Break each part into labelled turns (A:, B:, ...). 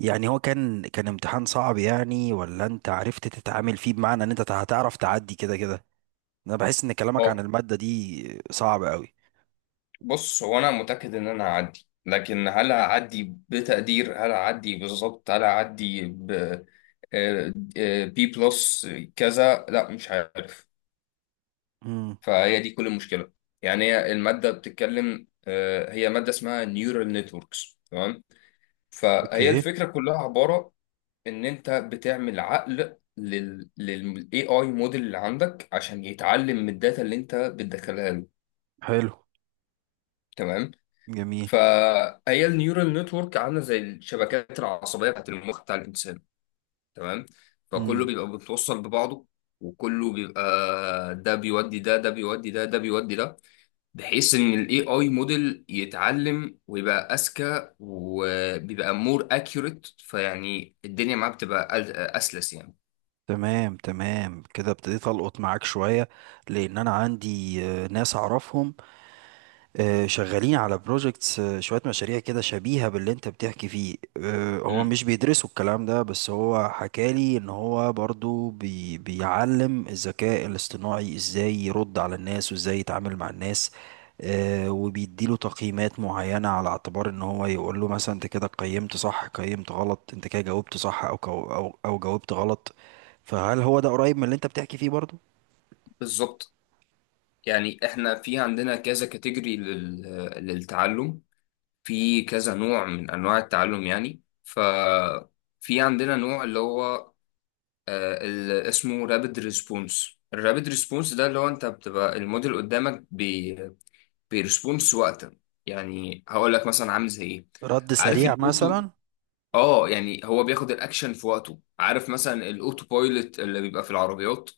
A: يعني هو كان امتحان صعب يعني، ولا انت عرفت تتعامل فيه بمعنى ان انت هتعرف تعدي كده كده؟ انا بحس ان كلامك
B: هو
A: عن المادة دي صعب قوي.
B: بص. هو انا متاكد ان انا هعدي، لكن هل هعدي بتقدير؟ هل هعدي بالظبط؟ هل هعدي بي بلس كذا؟ لا، مش عارف.
A: امم.
B: فهي دي كل المشكله. يعني هي الماده بتتكلم، هي ماده اسمها نيورال نتوركس. تمام. فهي
A: اوكي.
B: الفكره كلها عباره ان انت بتعمل عقل للاي اي موديل اللي عندك عشان يتعلم من الداتا اللي انت بتدخلها له.
A: حلو.
B: تمام.
A: جميل.
B: فهي النيورال نتورك عامله زي الشبكات العصبيه بتاعت المخ بتاع الانسان. تمام. فكله
A: امم.
B: بيبقى متوصل ببعضه، وكله بيبقى ده بيودي ده، ده بيودي ده، ده بيودي ده، بحيث ان الاي اي موديل يتعلم ويبقى اذكى وبيبقى مور اكيوريت. فيعني الدنيا معاه بتبقى اسلس يعني.
A: تمام، تمام، كده ابتديت القط معاك شوية. لان انا عندي ناس اعرفهم، شغالين على بروجكتس، شوية مشاريع كده شبيهة باللي انت بتحكي فيه، هو
B: مم.
A: مش بيدرسوا الكلام ده، بس هو حكالي ان هو برضو بيعلم الذكاء الاصطناعي ازاي يرد على الناس وازاي يتعامل مع الناس. وبيديله تقييمات معينة، على اعتبار ان هو يقول له مثلا انت كده قيمت صح، قيمت غلط، انت كده جاوبت صح او كو- او او جاوبت غلط. فهل هو ده قريب من اللي انت بتحكي فيه برضو؟
B: بالظبط. يعني احنا في عندنا كذا كاتيجوري للتعلم. في كذا نوع من انواع التعلم يعني. ففي عندنا نوع اللي هو اللي اسمه رابid ريسبونس الرابد ريسبونس. ده اللي هو انت بتبقى الموديل قدامك بيرسبونس وقتا. يعني هقول لك مثلا، عامل زي ايه؟
A: رد
B: عارف
A: سريع
B: الاوتو
A: مثلا.
B: اه يعني هو بياخد الاكشن في وقته. عارف مثلا الاوتو بايلوت اللي بيبقى في العربيات؟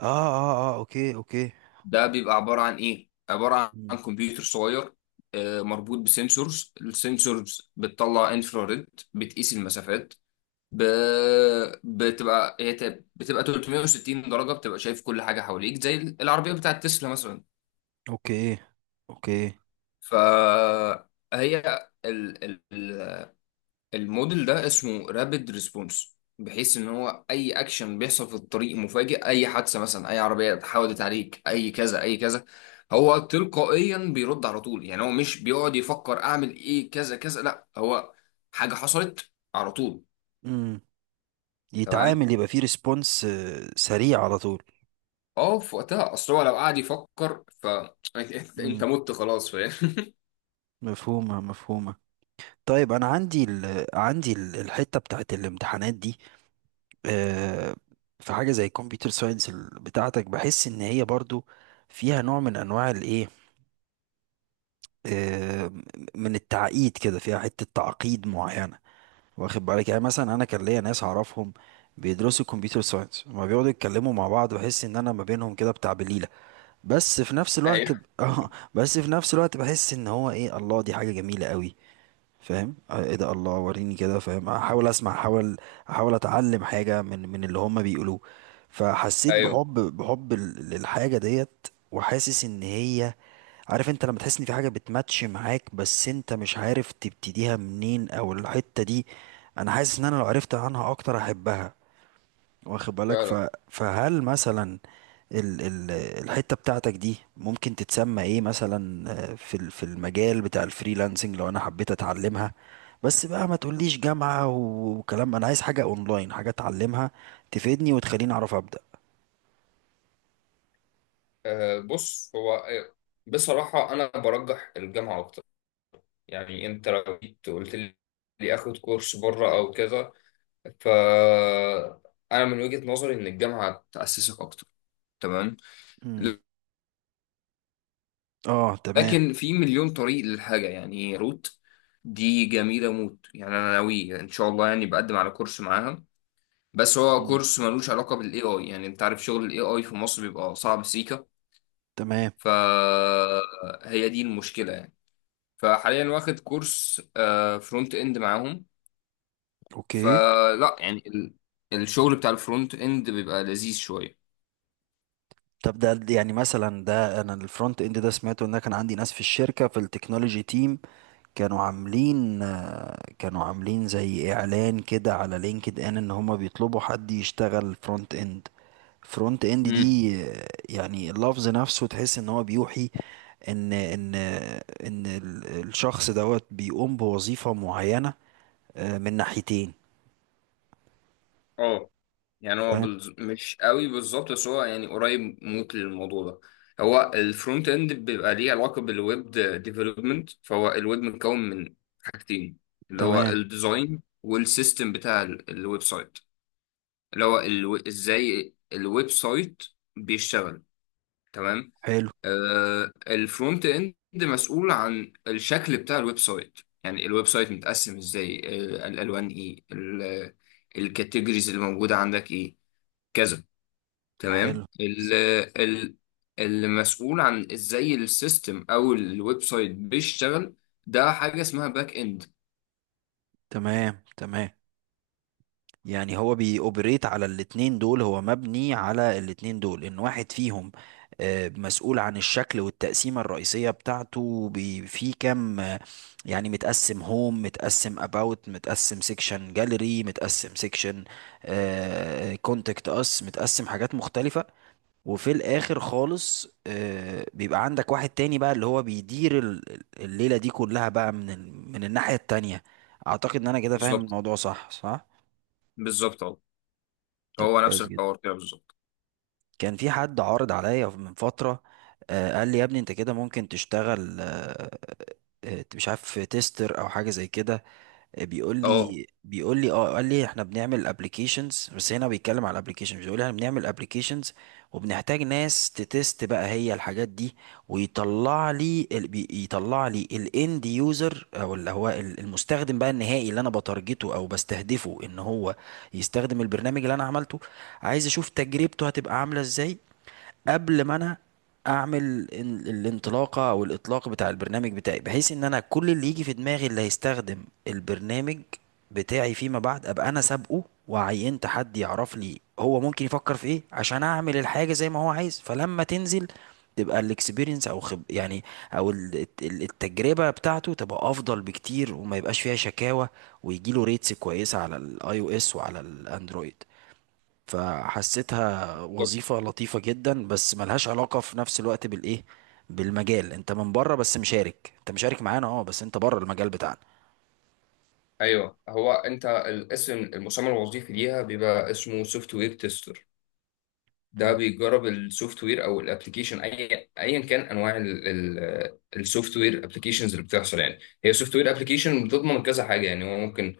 A: اه، اه، اه، اوكي، اوكي.
B: ده بيبقى عبارة عن إيه؟ عبارة عن كمبيوتر صغير مربوط بسنسورز. السنسورز بتطلع انفراريد، بتقيس المسافات، ب... بتبقى 360 درجة، بتبقى شايف كل حاجة حواليك زي العربية بتاعت تسلا مثلا.
A: اوكي. اوكي.
B: فهي الموديل ده اسمه رابيد ريسبونس، بحيث ان هو اي اكشن بيحصل في الطريق مفاجئ، اي حادثه مثلا، اي عربيه اتحودت عليك، اي كذا اي كذا، هو تلقائيا بيرد على طول. يعني هو مش بيقعد يفكر اعمل ايه كذا كذا، لا، هو حاجه حصلت على طول.
A: امم.
B: تمام.
A: يتعامل، يبقى فيه ريسبونس سريع على طول.
B: اه، في وقتها، اصل هو لو قعد يفكر ف انت
A: امم.
B: مت خلاص فاهم.
A: مفهومة، مفهومة. طيب انا عندي الحتة بتاعت الامتحانات دي، آه، في حاجة زي الكمبيوتر ساينس بتاعتك، بحس ان هي برضو فيها نوع من انواع الايه، آه، من التعقيد كده، فيها حتة تعقيد معينة. واخد بالك؟ يعني مثلا انا كان ليا ناس اعرفهم بيدرسوا كمبيوتر ساينس، لما بيقعدوا يتكلموا مع بعض بحس ان انا ما بينهم كده، بتاع بليلة. بس في نفس الوقت
B: ايوه،
A: اه، بس في نفس الوقت بحس ان هو ايه، الله، دي حاجة جميلة قوي. فاهم، ايه ده، الله، وريني كده، فاهم، احاول اسمع، احاول اتعلم حاجة من اللي هما بيقولوه. فحسيت
B: ايوه،
A: بحب للحاجة ديت، وحاسس ان هي. عارف انت لما تحس ان في حاجة بتماتش معاك، بس انت مش عارف تبتديها منين او الحتة دي؟ انا حاسس ان انا لو عرفت عنها اكتر احبها. واخد بالك؟
B: فعلا.
A: فهل مثلا الحتة بتاعتك دي ممكن تتسمى ايه مثلا، في في المجال بتاع الفريلانسنج، لو انا حبيت اتعلمها؟ بس بقى ما تقوليش جامعة وكلام، انا عايز حاجة اونلاين، حاجة اتعلمها تفيدني وتخليني اعرف ابدأ.
B: بص. هو بصراحه انا برجح الجامعه اكتر. يعني انت لو جيت قلت لي اخد كورس بره او كذا، ف انا من وجهة نظري ان الجامعة تأسسك اكتر. تمام.
A: امم. اه، تمام.
B: لكن في مليون طريق للحاجة. يعني روت دي جميلة موت. يعني انا ناوي ان شاء الله يعني بقدم على كورس معاها، بس هو
A: مم.
B: كورس ملوش علاقة بالاي اي. يعني انت عارف شغل الاي اي في مصر بيبقى صعب سيكا.
A: تمام.
B: فهي دي المشكلة يعني. فحاليا واخد كورس فرونت اند معاهم.
A: اوكي.
B: فلا يعني الشغل بتاع الفرونت اند بيبقى لذيذ شوية.
A: طب ده يعني مثلا، ده انا الفرونت اند ده سمعته، ان أنا كان عندي ناس في الشركة في التكنولوجي تيم، كانوا عاملين زي اعلان كده على لينكد ان، ان هما بيطلبوا حد يشتغل فرونت اند
B: امم،
A: دي، يعني اللفظ نفسه تحس ان هو بيوحي ان الشخص دوت بيقوم بوظيفة معينة، من ناحيتين.
B: اه، يعني هو
A: فاهم.
B: مش قوي بالظبط، بس هو يعني قريب موت للموضوع ده. هو الفرونت اند بيبقى ليه علاقة بالويب ديفلوبمنت. فهو الويب متكون من حاجتين، اللي هو
A: تمام.
B: الديزاين والسيستم بتاع الويب سايت، اللي هو ازاي الويب سايت بيشتغل. تمام.
A: حلو.
B: الفرونت اند مسؤول عن الشكل بتاع الويب سايت. يعني الويب سايت متقسم ازاي؟ الالوان ايه؟ الكاتيجوريز اللي موجوده عندك ايه؟ كذا. تمام.
A: حلو.
B: ال ال المسؤول عن ازاي السيستم او الويب سايت بيشتغل، ده حاجه اسمها باك اند.
A: تمام، تمام. يعني هو بيأوبريت على الاتنين دول، هو مبني على الاتنين دول، ان واحد فيهم، مسؤول عن الشكل والتقسيمة الرئيسية بتاعته، في كام، يعني متقسم هوم، متقسم اباوت، متقسم سيكشن جاليري، متقسم سيكشن كونتاكت اس، متقسم حاجات مختلفة. وفي الاخر خالص، بيبقى عندك واحد تاني بقى اللي هو بيدير الليلة دي كلها بقى، من من الناحية التانية. اعتقد ان انا كده فاهم
B: بالظبط،
A: الموضوع، صح، صح.
B: بالظبط اهو.
A: طب
B: هو نفس
A: كويس جدا.
B: الحوار كده بالظبط.
A: كان في حد عارض عليا من فترة، قال لي: يا ابني انت كده ممكن تشتغل، مش عارف، تيستر او حاجة زي كده. بيقول
B: اه،
A: لي بيقول لي اه، قال لي: احنا بنعمل ابلكيشنز، بس هنا بيتكلم على الابلكيشنز، بيقول لي: احنا بنعمل ابلكيشنز وبنحتاج ناس تتست بقى هي الحاجات دي. ويطلع لي ال- بي- يطلع لي الاند يوزر، او اللي هو المستخدم بقى النهائي، اللي انا بتارجته او بستهدفه ان هو يستخدم البرنامج اللي انا عملته. عايز اشوف تجربته هتبقى عاملة ازاي قبل ما انا اعمل الانطلاقه او الاطلاق بتاع البرنامج بتاعي، بحيث ان انا كل اللي يجي في دماغي اللي هيستخدم البرنامج بتاعي فيما بعد، ابقى انا سابقه وعينت حد يعرف لي هو ممكن يفكر في ايه، عشان اعمل الحاجه زي ما هو عايز. فلما تنزل تبقى الاكسبيرينس او خب يعني، او التجربه بتاعته تبقى افضل بكتير وما يبقاش فيها شكاوى، ويجي له ريتس كويسه على الاي او اس وعلى الاندرويد. فحسيتها وظيفة لطيفة جدا، بس ملهاش علاقة في نفس الوقت بالإيه، بالمجال، أنت من بره بس مشارك، أنت مشارك معانا، بس أنت بره المجال بتاعنا.
B: ايوه. هو انت الاسم المسمى الوظيفي ليها بيبقى اسمه سوفت وير تيستر. ده
A: مم.
B: بيجرب السوفت وير او الابلكيشن اي ايا كان، انواع السوفت وير ابلكيشنز اللي بتحصل. يعني هي سوفت وير ابلكيشن بتضمن كذا حاجه. يعني هو ممكن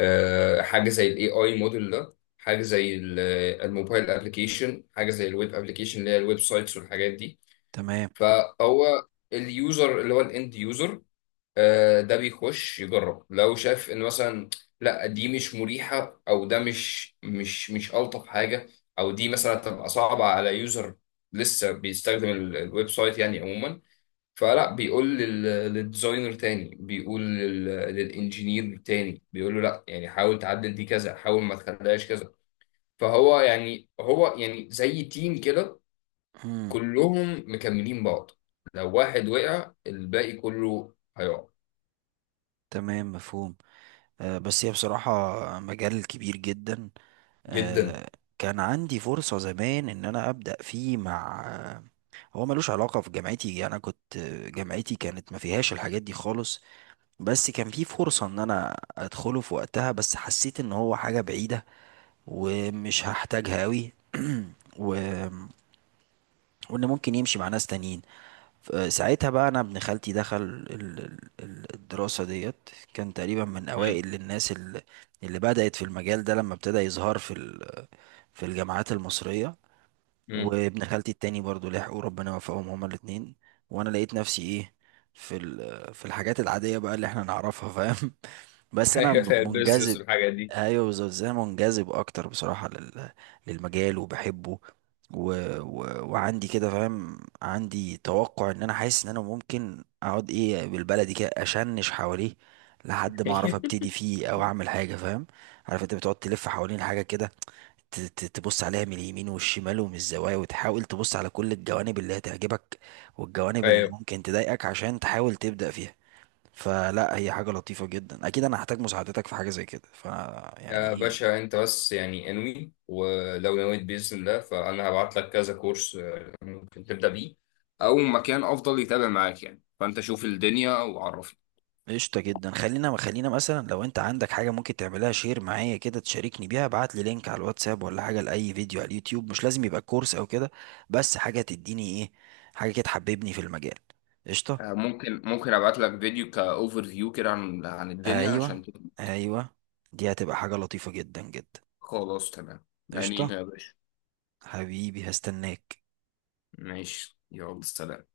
B: حاجه زي الاي اي موديل ده، حاجه زي الموبايل ابلكيشن، حاجه زي الويب ابلكيشن اللي هي الويب سايتس والحاجات دي.
A: تمام.
B: فهو اليوزر اللي هو الاند يوزر، ده بيخش يجرب. لو شاف ان مثلا لا، دي مش مريحه، او ده مش الطف حاجه، او دي مثلا تبقى صعبه على يوزر لسه بيستخدم الويب سايت يعني عموما، فلا بيقول للديزاينر تاني، بيقول للانجينير تاني، بيقول له لا، يعني حاول تعدل دي كذا، حاول ما تخليهاش كذا. فهو يعني هو يعني زي تيم كده،
A: مم.
B: كلهم مكملين بعض. لو واحد وقع الباقي كله هيقع.
A: تمام، مفهوم. آه، بس هي بصراحة مجال كبير جدا.
B: جدا.
A: آه. كان عندي فرصة زمان إن أنا أبدأ فيه مع، هو ملوش علاقة في جامعتي، يعني أنا كنت آه، جامعتي كانت ما فيهاش الحاجات دي خالص. بس كان في فرصة إن أنا أدخله في وقتها، بس حسيت إن هو حاجة بعيدة ومش هحتاجها قوي، و... وان ممكن يمشي مع ناس تانيين. ساعتها بقى، انا ابن خالتي دخل الدراسة ديت، كان تقريبا من اوائل الناس اللي بدأت في المجال ده لما ابتدى يظهر في في الجامعات المصرية.
B: مم.
A: وابن خالتي التاني برضو لحقوا، ربنا وفقهم هما الاتنين. وانا لقيت نفسي ايه، في في الحاجات العادية بقى اللي احنا نعرفها، فاهم، بس انا
B: ايوه، ده البيزنس
A: منجذب.
B: والحاجات دي.
A: ايوه، بالظبط، زي أنا منجذب اكتر بصراحه للمجال وبحبه، و... وعندي كده، فاهم، عندي توقع ان انا حاسس ان انا ممكن اقعد ايه بالبلدي كده، اشنش حواليه لحد ما اعرف ابتدي فيه او اعمل حاجه، فاهم. عارف انت بتقعد تلف حوالين حاجه كده، تبص عليها من اليمين والشمال ومن الزوايا، وتحاول تبص على كل الجوانب اللي هتعجبك والجوانب اللي
B: طيب،
A: ممكن تضايقك عشان تحاول تبدا فيها. فلا، هي حاجة لطيفة جدا، اكيد انا هحتاج مساعدتك في حاجة زي كده، يعني
B: يا
A: ايه.
B: باشا انت بس يعني انوي، ولو نويت باذن الله فانا هبعت لك كذا كورس ممكن تبدا بيه، او مكان افضل يتابع معاك يعني. فانت شوف الدنيا وعرفني.
A: قشطة جدا، خلينا، خلينا مثلا لو انت عندك حاجة ممكن تعملها شير معايا كده، تشاركني بيها، ابعت لي لينك على الواتساب ولا حاجة لأي فيديو على اليوتيوب، مش لازم يبقى كورس او كده، بس حاجة تديني ايه، حاجة كده تحببني في المجال. قشطة.
B: ممكن ابعت لك فيديو كاوفر فيو كده عن الدنيا
A: ايوه،
B: عشان تبقى-
A: ايوه. دي هتبقى حاجة لطيفة جدا جدا.
B: خلاص، تمام يعني
A: قشطة.
B: يا باشا.
A: حبيبي هستناك.
B: ماشي، يلا سلام.